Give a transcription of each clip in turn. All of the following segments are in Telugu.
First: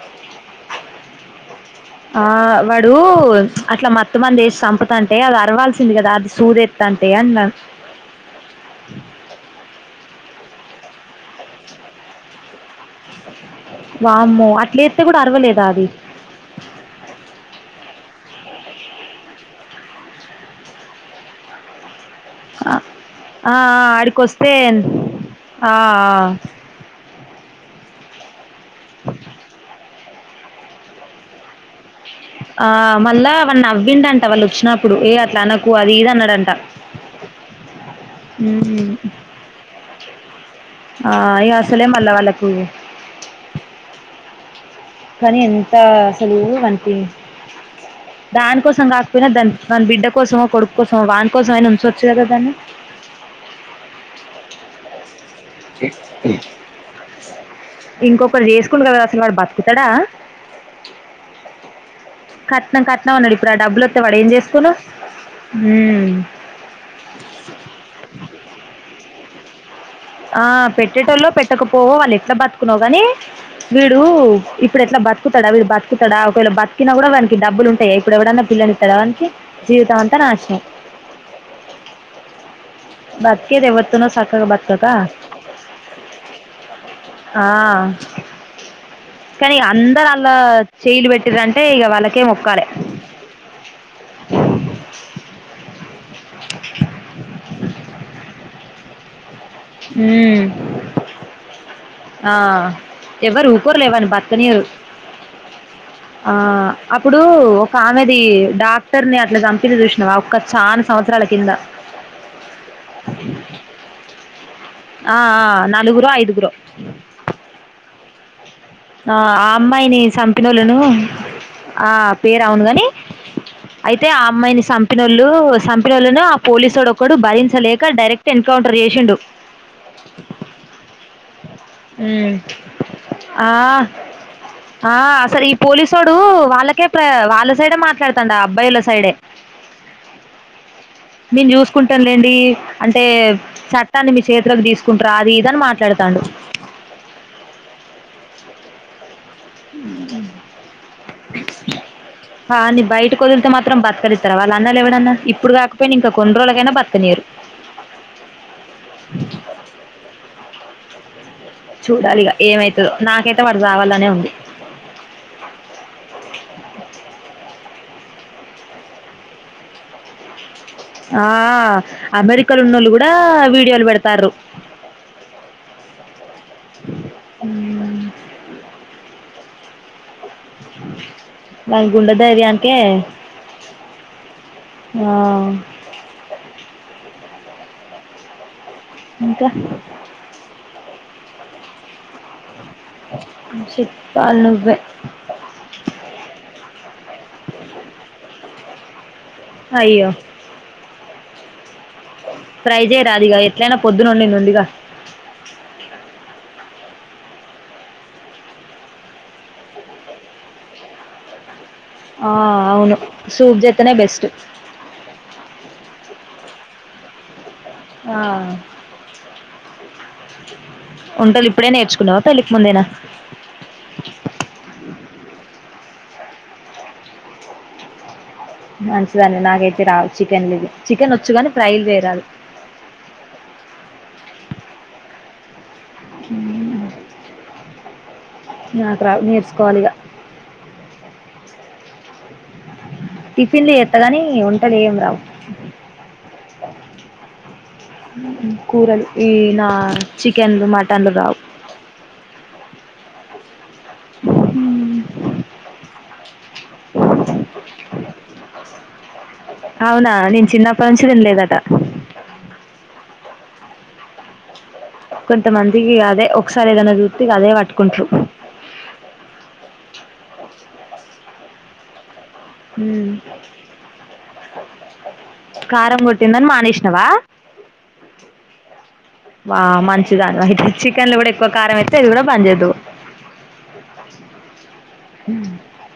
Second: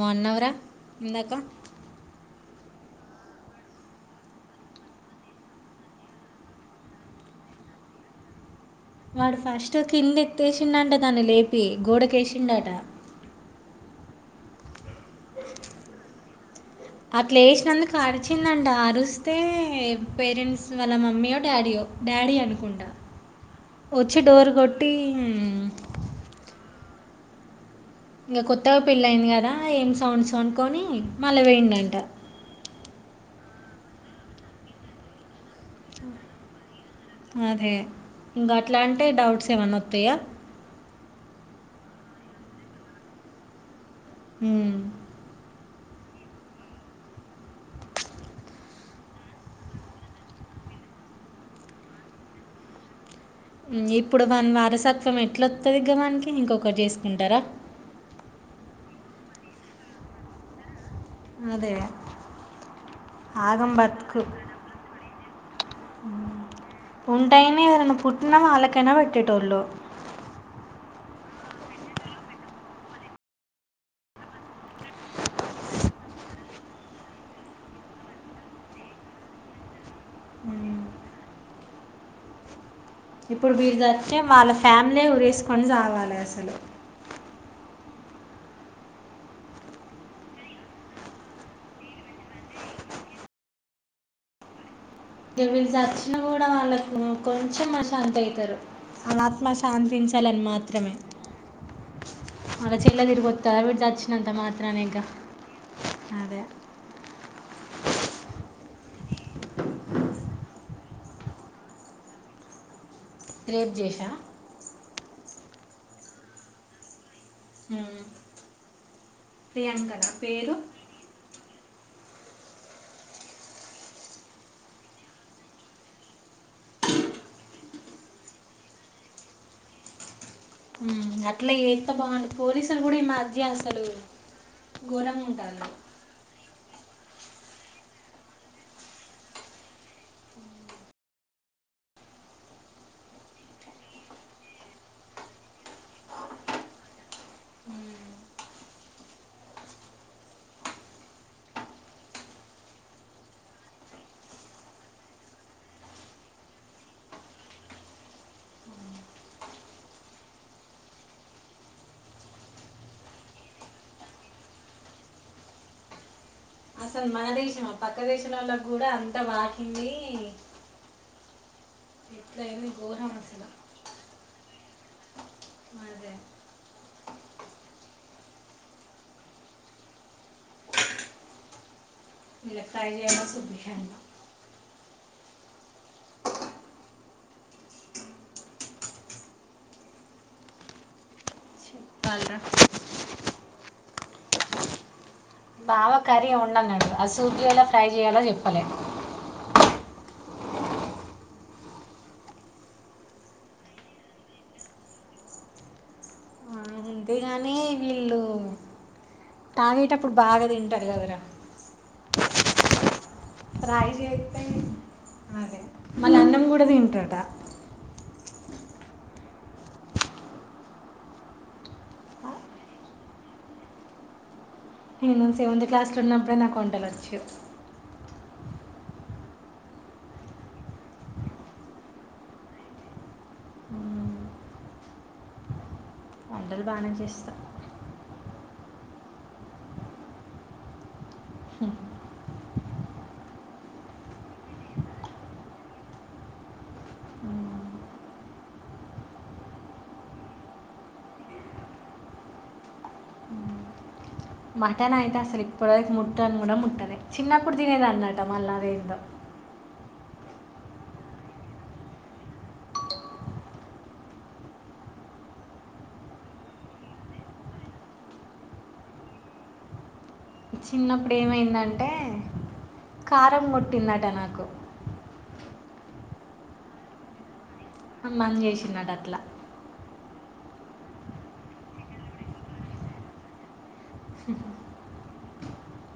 మో అన్నవరా ఇందాక ఆ వాడు అట్లా మత్తు మందు వేసి చంపుతంటే అది అరవాల్సింది కదా, అది సూదత్త్త అంటే అన్నా వాడు ఫస్ట్ కింద ఎతేసిండంట దాన్ని లేపి గోడకేసిండట వామ్మో అట్లేస్తతే కూడా అర్వలేదా అది అట్లా ఏసినందుకు అరిచిందంట అరిస్తే పేరెంట్స్, వాళ్ళ మమ్మీయో డాడీయో డాడీ అనుకుంటా. ఆ ఆ వచ్చి అడికిొస్తే డోర్ న్ కొట్టి "మ్, ఆ ఆ ఇంగ కొత్తగా పెళ్లియింది కదా ఏం సౌండ్సో అనుకోని మళ్ళ పోయిండు అంట ఆ మళ్ళా వా నవ్విండు అంట వాళ్ళు వచ్చినప్పుడు ఏ అట్లా అనక్ అదే ఇం ఉమ్. గట్లంటే డౌట్స్ ఏమనా వోత్తయా ఆ ఈగా అసలే మళ్ల వాళ్ళకు హ్మ్ కానీ ఎంత అసలు వానికి దానికోసం కాకపోయినా, దాని దాని బిడ్డ కోసమో, కొడుకు కోసమో, వాని కోసం అయినా ఉంచొచ్చు గా దాన్ని. సత్ చేసుకుంటారా ఇంకొకరు చేసుకుండ్ కదా అయిన వాడు బతుకుతాడా అదే కట్నం కట్నాం అన్నాడు ఇప్పుడు ఆ డబ్బులు వత్తే వాడు ఏం చేసుకుండు ఉంటైనే ఏన్నా పుట్టిన వాళ్లకనా పెట్టటి టోల్లో ఆ పెట్టేటళ పెట్టకపోవ వాళ్ళు ఎట్లా బతుకున్నావు గాని వీడు ఇప్పుడు ఎలా బతుకుతాడా విడు బతుకుతాడా ఒకవేళ చిన కూడా వానికి డబ్బులు ఉంటాయి, ఇప్పుడ ఎవడన్నా పిల్లని ఇస్తార వానికి జీవితం అంతా నాశనం ఇప్పుడు బతికేది వీరు ఎవరితోనో తచ్చే చక్కగా వాళ్ళ బతకక ఫ్యామిలీ ఉరేసుకొని చవాలి అసలు ఆ, కానీ అందరు అలా చేలు పెట్టిరంటే ఇక వాళ్ళకే మొక్కాలే ఇ వీళ్ళు సచిన కూడా వాళ్ళకు కొంచెం శాంతి అవుతారు అలా ఊ ఆ వాళ్ళ చెల్లె తిరిగి ఎవ్వరు వస్తారా వీడు ఊకోరులే వాని చచ్చినంత బతకనీయరు మాత్రానే ఇక ఆ అదే అప్పుడు ఒక ఆమెది డా క్టర్ని అట్ల చంపింది చూసినావా ఒక్క చానా సంవత్సరాల కింద రేప్ జేషా ఆ ఆ నాలుగురో ఐదుగురో హూ ఆ ఆ అమ్మాయిని సంపినోళ్ళను ఆ పేరు అవును గాని అయితే ఆ అమ్మాయిని సంపినోళ్ళు సంపినోళ్ళను ఆ పోలీసోడు ఒక్కడు భరించలేక డైరెక్ట్ ఎన్కౌంటర్ చేషిండు ఊ అట్లా ఎంత బాగుంది పోలీసులు కూడా ఈ మారి ఆ ఆ అసలు ఈ ఉంటారు పోలీసోడు టు వాళ్ళకే ప్ర వాళ్ళ సైడే మాట్లాడుతాండు ఆ అబ్బాయిల సైడే నేను చూసుకుంటానులేండి అంటే చట్టాన్ని మీ చేతిలోకి తీసుకుంటరా అది ఇది అని మాట్లాడుతాండు ఆడిని బయటకు వదిలితే మాత్రం బతకనిత్తారా వాళ్ళు అన్నలు ఎవడన్నా ఇప్పుడు కాకపోయినా ఇంకా కొన్ని రోజులకైనా బతకనీయరు చూడాలిగ ఏమైతదో నాకైతే వాడు సావాలనే ఉంది అసలు మన దేశమా పక్క దేశం లో ఉన్న కూడా అంత పాకింది ఆ అమెరికాలో ఉన్నోళ్లు కూడా ఘోరం అసలు వీడియోలు పెడతారు అదే మ [inaudible] ఆ ఇంకా కాల్ రా చెప్పాలి నువ్వే బావ కర్రీ వండన్నాడు ఇగ అది సూపి ఎలా ఫ్రై చేయాలో చెప్పలే అయ్యో ఫ్రై చేయరాదిగా ఎట్లయినా పొద్దున ఒండింది ఉందిగా ఆ, ఉంది కానీ వీళ్ళు తాగేటప్పుడు బాగా తింటారు కదరా ఆ అవును సూప్ [inaudible] చేస్తేనే బెస్ట్ అన్నం కూడా తింటాట ఆ వంటలు ఇప్పుడే నేర్చుకున్నావా పెళ్ళికి ముందేనా నేను సెవెంత్ క్లాస్ లో ఉన్నప్పుడు ప్పుడే నాకు వంటలు వచ్చు మంచిదండి నాకైతే రా చికెన్ లేదు చికెన్ వచ్చు కాని ఫ్రై లు చేయరాదు మ్మ్. వంటలు బానే చేస్తా నాకు రాద్ నేర్చుకోవాలి ఇగ హ్మ్ టిఫిన్లు చెత్త గానీ వంటలు ఏం రావు మ్మ్ మ్మ్ కూరలు ఈ నా చికెన్లు మటన్లు రావు మట్టన్ అయితే అస్సలు ఇప్పుడు వరకు ముట్టన్ కూడా ముట్టలే చిన్నప్పుడు తినేదాన్నట మళ్ళ అదెందో అవునా నేను చిన్నప్పటి నుంచి తినలేదట కొంతమందికి అదే ఒకసారి ఏదనా చూత్తే అదే పట్టుకుంటారు చిన్నప్పుడు ఏమైందంటే ఊ కారం కొట్టిందట నాకు కారం గు తిందని మానేష్నవా అమ్మన్ చేష్నట వా మంచిదాను అయితే చికెన్లు కూడా ఎక్కువ కారం ఏత్తే ఇది కూడా బంద్ జేద్దు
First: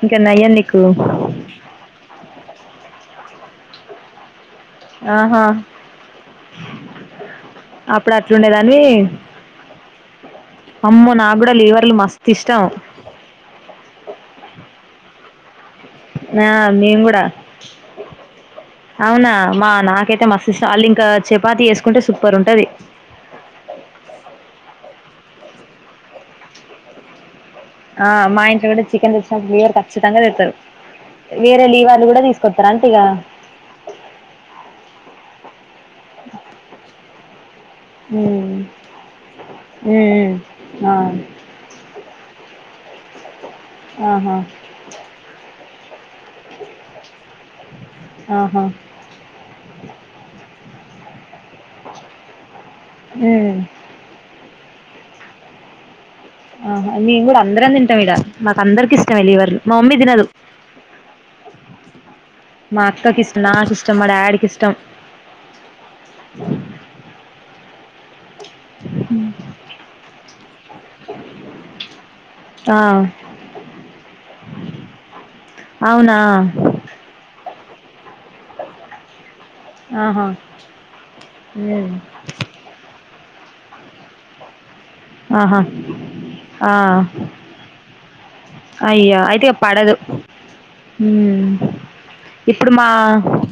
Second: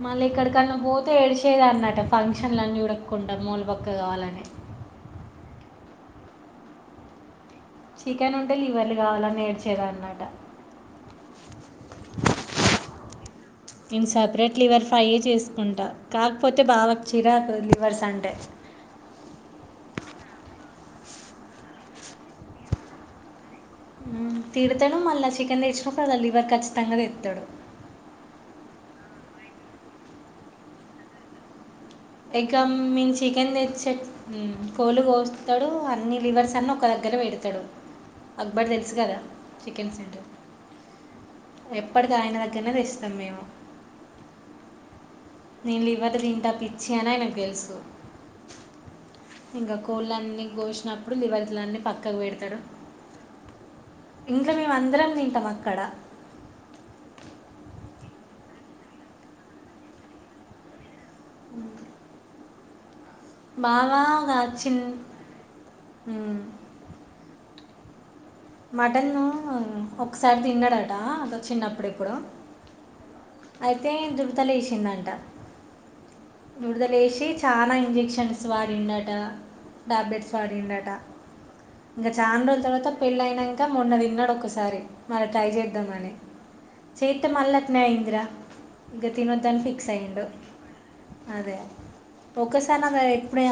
మళ్ళెక్కడికన్నా పోతే ఏడిషేదాన్నట ఫన్ క్షన్లన్నీ ఉడక్కుండా మూలు బొక్క కావాలని ఆహా అప్పుడు చికెన్ ఉంటే అట్లుండేదానివి లివర్లు కావాలని ఏడ్చేదన్నట అమ్మో నాగ్గూడా లీవర్లు మస్తు తిష్టం నేను సెపరేట్ లివర్ ఫ్రైయే చేస్ కుంటా ఆ కాకపోతే మేము బావకు కూడా చిరాకు లివర్స్ అంటే అవునా మా నాకైతే మస్త్ ఇష్టం అళ్ళింక చపాతి వేసుకుంటే సూపర్ ఉంటది తిడతాడు మళ్ళీ చికెన్ తెచ్చినప్పుడు అల లివర్ ఖచ్చితంగా తెత్తడు ఆ మా ఇంట్లో కూడా చికెన్ తెచ్చినప్పుడు లివర్ ఖచ్చితంగా తెత్తారు వేరే లీవ ఎగ్గం మీన్ చికెన్ తెచ్చే ఉమ్ కోల్లు కోస్తాడు అన్ని లివర్స్ అన్ని ఒక దగ్గరే పెడతాడు ఉమ్ అక్బర్ తెలుసు కదా చికెన్ సెంటర్ ఉమ్ ఉమ్ ఆ ఎప్పటికి ఆయన దగ్గర తెస్ తం మేము ఆహా నేను లివర్ తింటా పిచ్చి అని ఆయనకు తెలుసు ఆహా ఇంక కోళ్ళన్నీ గోష్ అప్పుడు లివంతులన్నీ పక్కకు పెడతడు ఊ ఇంక మేం అందరం తింటం అక్కడ ఆహా మేం గూడా అందరం తింటాం ఈడ మాకందరికి ఇష్టమే లివర్లు మా మమ్మీ తినదు మా క్కకి ఇష్టం నాకి ఇష్టం బాగా మా డాడీకి ఇష్టం చిన్ మటన్ ఒకసారి తిన్నాడట అదో చిన్నప్పుడెప్పుడో ఆ అయితే దురత లేసిందంట అవునా దురద లేసి చానా ఇంజెక్షన్స్ వాడిందట ఆహా టాబ్లెట్స్ వాడిందట ఉమ్ ఇంక చాన్ రోజుల తర్వాత పెళ్ళయినంక మొన్న తిన్నడు ఒక్కసారి మర ట్రై ఆహా చేద్దామని చేత్తే మళ్ళట్నే అయ్యిందిరా అయ్యా అయితే పడదు ఉమ్మ్ అదే ఇప్పుడు ఒకసారి మా నాకు అది ఎప్పుడే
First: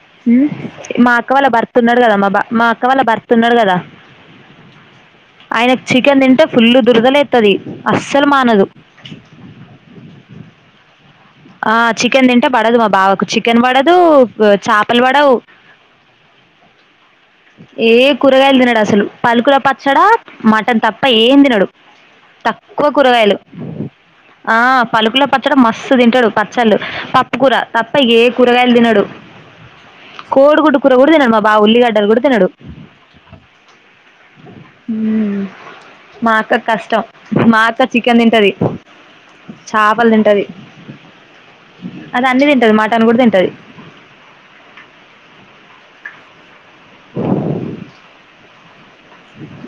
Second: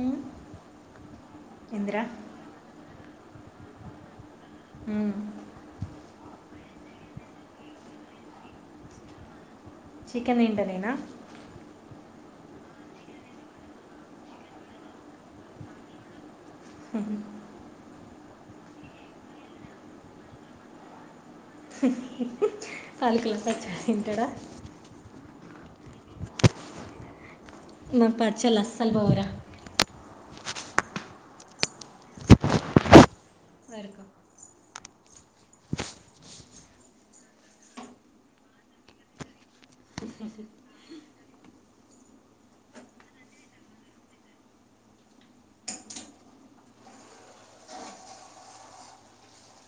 ఉమ్, మా అక్క వాళ్ళ భర్త్ ఉన్నాడు ఏందిరా కద మా బా మా అక్క వాళ్ళ భర్ తున్నడు కదా ఆయనకు చికెన్ తింటే ఫుల్లు దురదలేత్తది అస్సలు మానదు అ ఆ చికెన్ తింటే పడదు మా బావకు చికెన్ పడదు చేపలు పడవు హుహూ ఏ కూరగాయలు తినడు అసలు పలుకుల పచ్చడ మటన్ తప్ప ఏం తి నడు తక్కువ కూరగాయలు పాలకుల పచ్చడి తింటాడా ఆ పలుకుల పచ్చడ మస్తు తింటాడు పచ్చళ్ళు పప్పు కూర తప్ప నాకు ఏ పచ్చళ్ళు కూరగాయలు అస్సలు తినడు పోవురా కోడు గుడ్డు కూర కూడా తినడు మా బావ ఉల్లిగడ్ డ్డలు కూడ తినడు వరకు ఉమ్ మా అక్క కష్టం మాఅత్త చికెన్ తింటది చేపలు తింటది అది అన్నీ తింటది మాటన్ కూడా తింటది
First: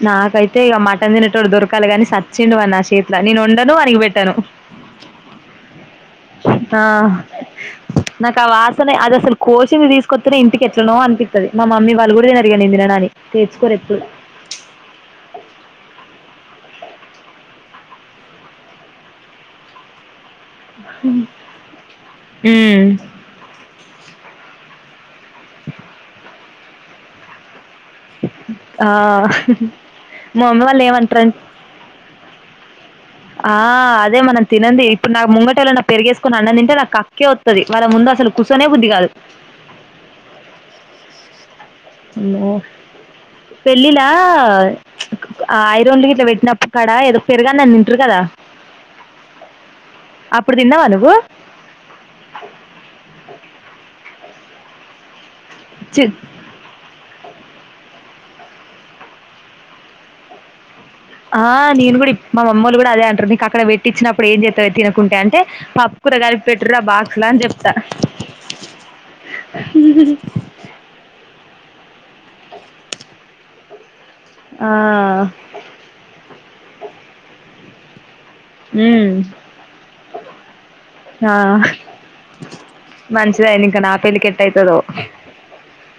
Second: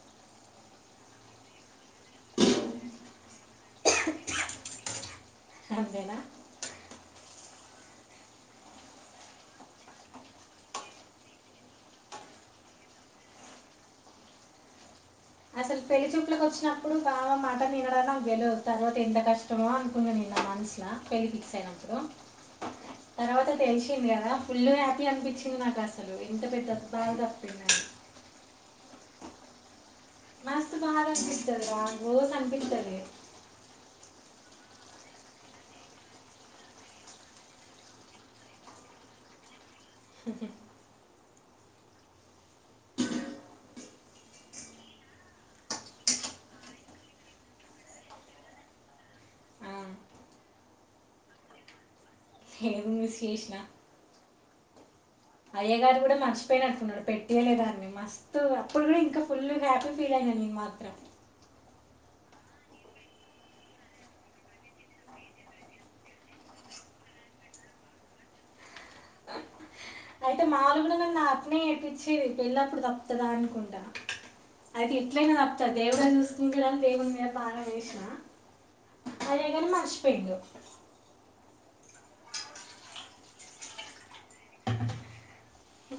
నాకైతే ఇక మటన్ తినేటోడు దొరకాలి కాని సచ్చిండు వాడు నా చేతిల నేను ఒండను వాడికిపెట్టాను అంతేనా ఆ నాకు ఆ వాసన అది అసలు కోసింది తీసుకొస్తనే ఇంటికి ఎట్లనో అనిపిస్తుది మా మమ్మీ వాళ్ళ గుడ తినరుఇహ నేను తిననని తెచ్చుకోరెప్పుడు అసలు పెళ్లి చూపులకు వచ్చినప్పుడు బావమాట నినడట నాకు గెలవు తర్వాత ఎంత కష్టమో అనుకున్నా నేను నా మన స్లా పెళ్ళి ఫిక్ అయినప్పుడు ఉమ్ తర్వాత తెలిసింది కదా ఫుల్లు హ్యాపీ అనిపిచ్చింది నాకు అసలు ఇంత పెద్ద దోవదప్పోయినా ఆ మా మమ్మీ మస్త్ వాళ్ళు [unintelligible] ఏమంటారంటే ఇస్తుంది రా రోజనిపిస్తది ఆ అదే మనం తినంది ఇప్పుడు నాకు ముంగటేలేనా పెరుగేసుకోని అన్నం తింటే నాకు కక్కే వత్తది వాళ్ళ ముందు అసలు కూసోనే బుద్ధి కాదు అకే పెళ్ళిల ఆ ఐరోన్లు గిట్ల పెట్టినప్పుక్కడ ఏదో పెరుగన్నం తిన్ ట్రు కదా ఆ, అప్పుడు తిన్నావా నువ్వు ఏం చూస్ చేస్నా అయ్య గారు చి కూడా మర్చిపోయినట్టున్నరు పెట్ తియ్యలేదాన్ని మస్తు అప్పుడు కూడా ఇంకా ఫుల్లు హ్యాపీ ఫీల్ అయినాను నేను మాత్రం ఆ నేను కూడా ఇప్ మా మమ్మోల్లు కూడా అదే అంటారు నీకక్కడ పెట్టిచ్చినప్పుడు ఏం చేత్తావే తినకుంటే అంటే పప్పు కూర కలిపి పెట్టురా బాక్స్ లా అని చెప్తా [unintelligible] న [inaudible] ఆ అయితే ఇట్లయినా తప్త దేవుడె చూసుకుంటాడని దేవుని మీద బారం వేస మ్ మర్చిపోయిండు ఆ.. మంచిదయంది ఇంకా నా పెళ్లి కెట్ట అయితదో హ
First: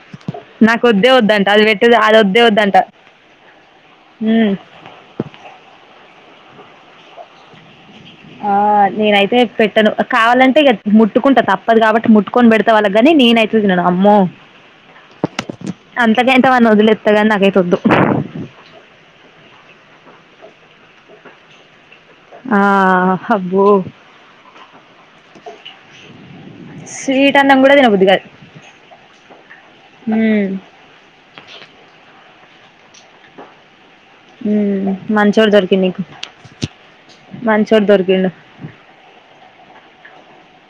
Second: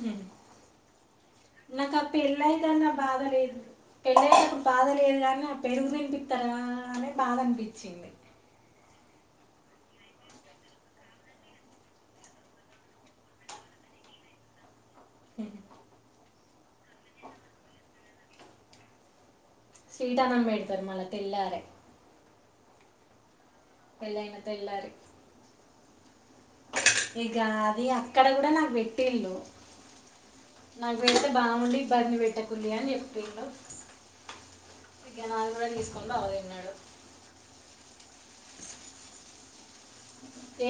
నాకొద్దే వద్దంట అది పెట్టేది నాకు ఆ అది వద్దే పెళ్ళయిత వద్దంట నా బాధ లేదు పెళ్ళయి ఉమ్ నపుడు బాధ లేదు కానీ పెరుగుతినిపి చ గానే బాద అనిపించింది ఆ నేనైతే పెట్టను కావాలంటే ఇక ముట్టుకుంట తప్పదు కాబట్టి ముట్టుకొని పెడతా వాళ్ళ కి గాని నేనైతే తినను అమ్మో అంత గా అయితే ఇస్తవన్న వొదిలేత్తగాని నాకయితె వద్దు స్వీట్ అన్నం పెడతారు మనకెల్లాలె ఆ అబ్బో [inaudible] స్వీట్ ఇక అన్నం కూడా అది తినబుద్ది కాదు అక్కడ కూడా నాకు పెట్టిళ్ళు ఉమ్ నాకు పెడితే బావుండి ఇబ్బంది పెట్ట [unintelligible] మ్ మంచోడు దొరికిండు నీకు బాగా తిన్నాడు మంచోడు దొరికిం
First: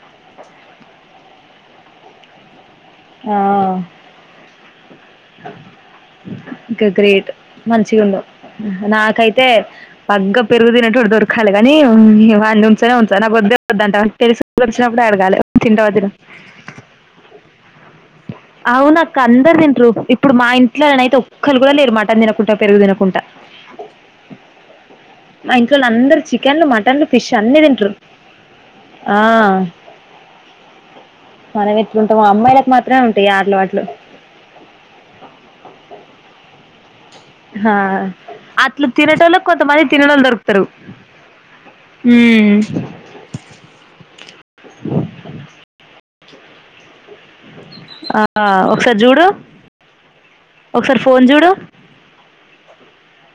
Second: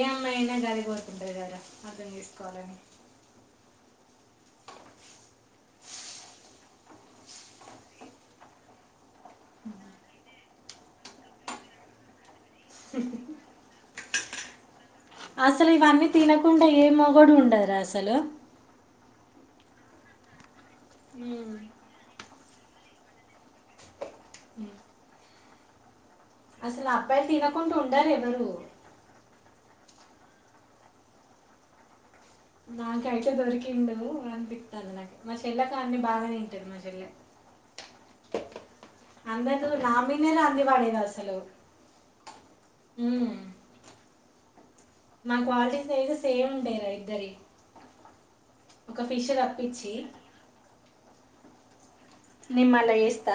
ఏ అమ్మాయినా గదె కోరుకుంటది కదా అర్థం చేసుకోవాలని ఆ ఇక గ్రేట్ మంచిగొండవ్ నాకయితే తే పగ్గం పెరుగు తినేటోడు దొరకాలి గానీ [unintelligible] నేను ఉంచనే ఉంచ నాకు వద్దే వద్దంట తెలుసు అసలు ఇవన్నీ తినకుండా ఏ మొగోడు ఉండు తన అసలు అవును అక్క అందరు తింట్రు ఇప్పుడు మా ఇంటి ఇట్ల నెనైతే ఉమ్ ఒక్కరు కూడా లేరు మటన్ తినకుంటె పెరుగుతినకుంటా హ మా ఇంట్లో వళ్ళందరు చికెన్లు మటన్లు ఫిష్ అన్నీ తినకుండా తింటారు ఉండరు ఎవరు ఆ మన ఎట్లుంటమో అ నాకైతే దొరికిండు అనిపిట్టంది నాకు మా చెల్లక అన్ని బాగా నె తింటాడు మ తిల్లే హా అట్లు తినేటోళ్లకు, అందరు కొంతమంది నా తిననొళ్ళు మీదనే దొరుకుతారు. రంది పడేది అసలు ఉమ్ ఉమ్ మా క్వాలిటీస్ అయితే సేమ్ ఉండేర ఇ ద్దరియి ఆ ఆ ఒకసారి జూడు ఒకసారి ఫోన్ జూడు నేం మళ్ళ ఏస్త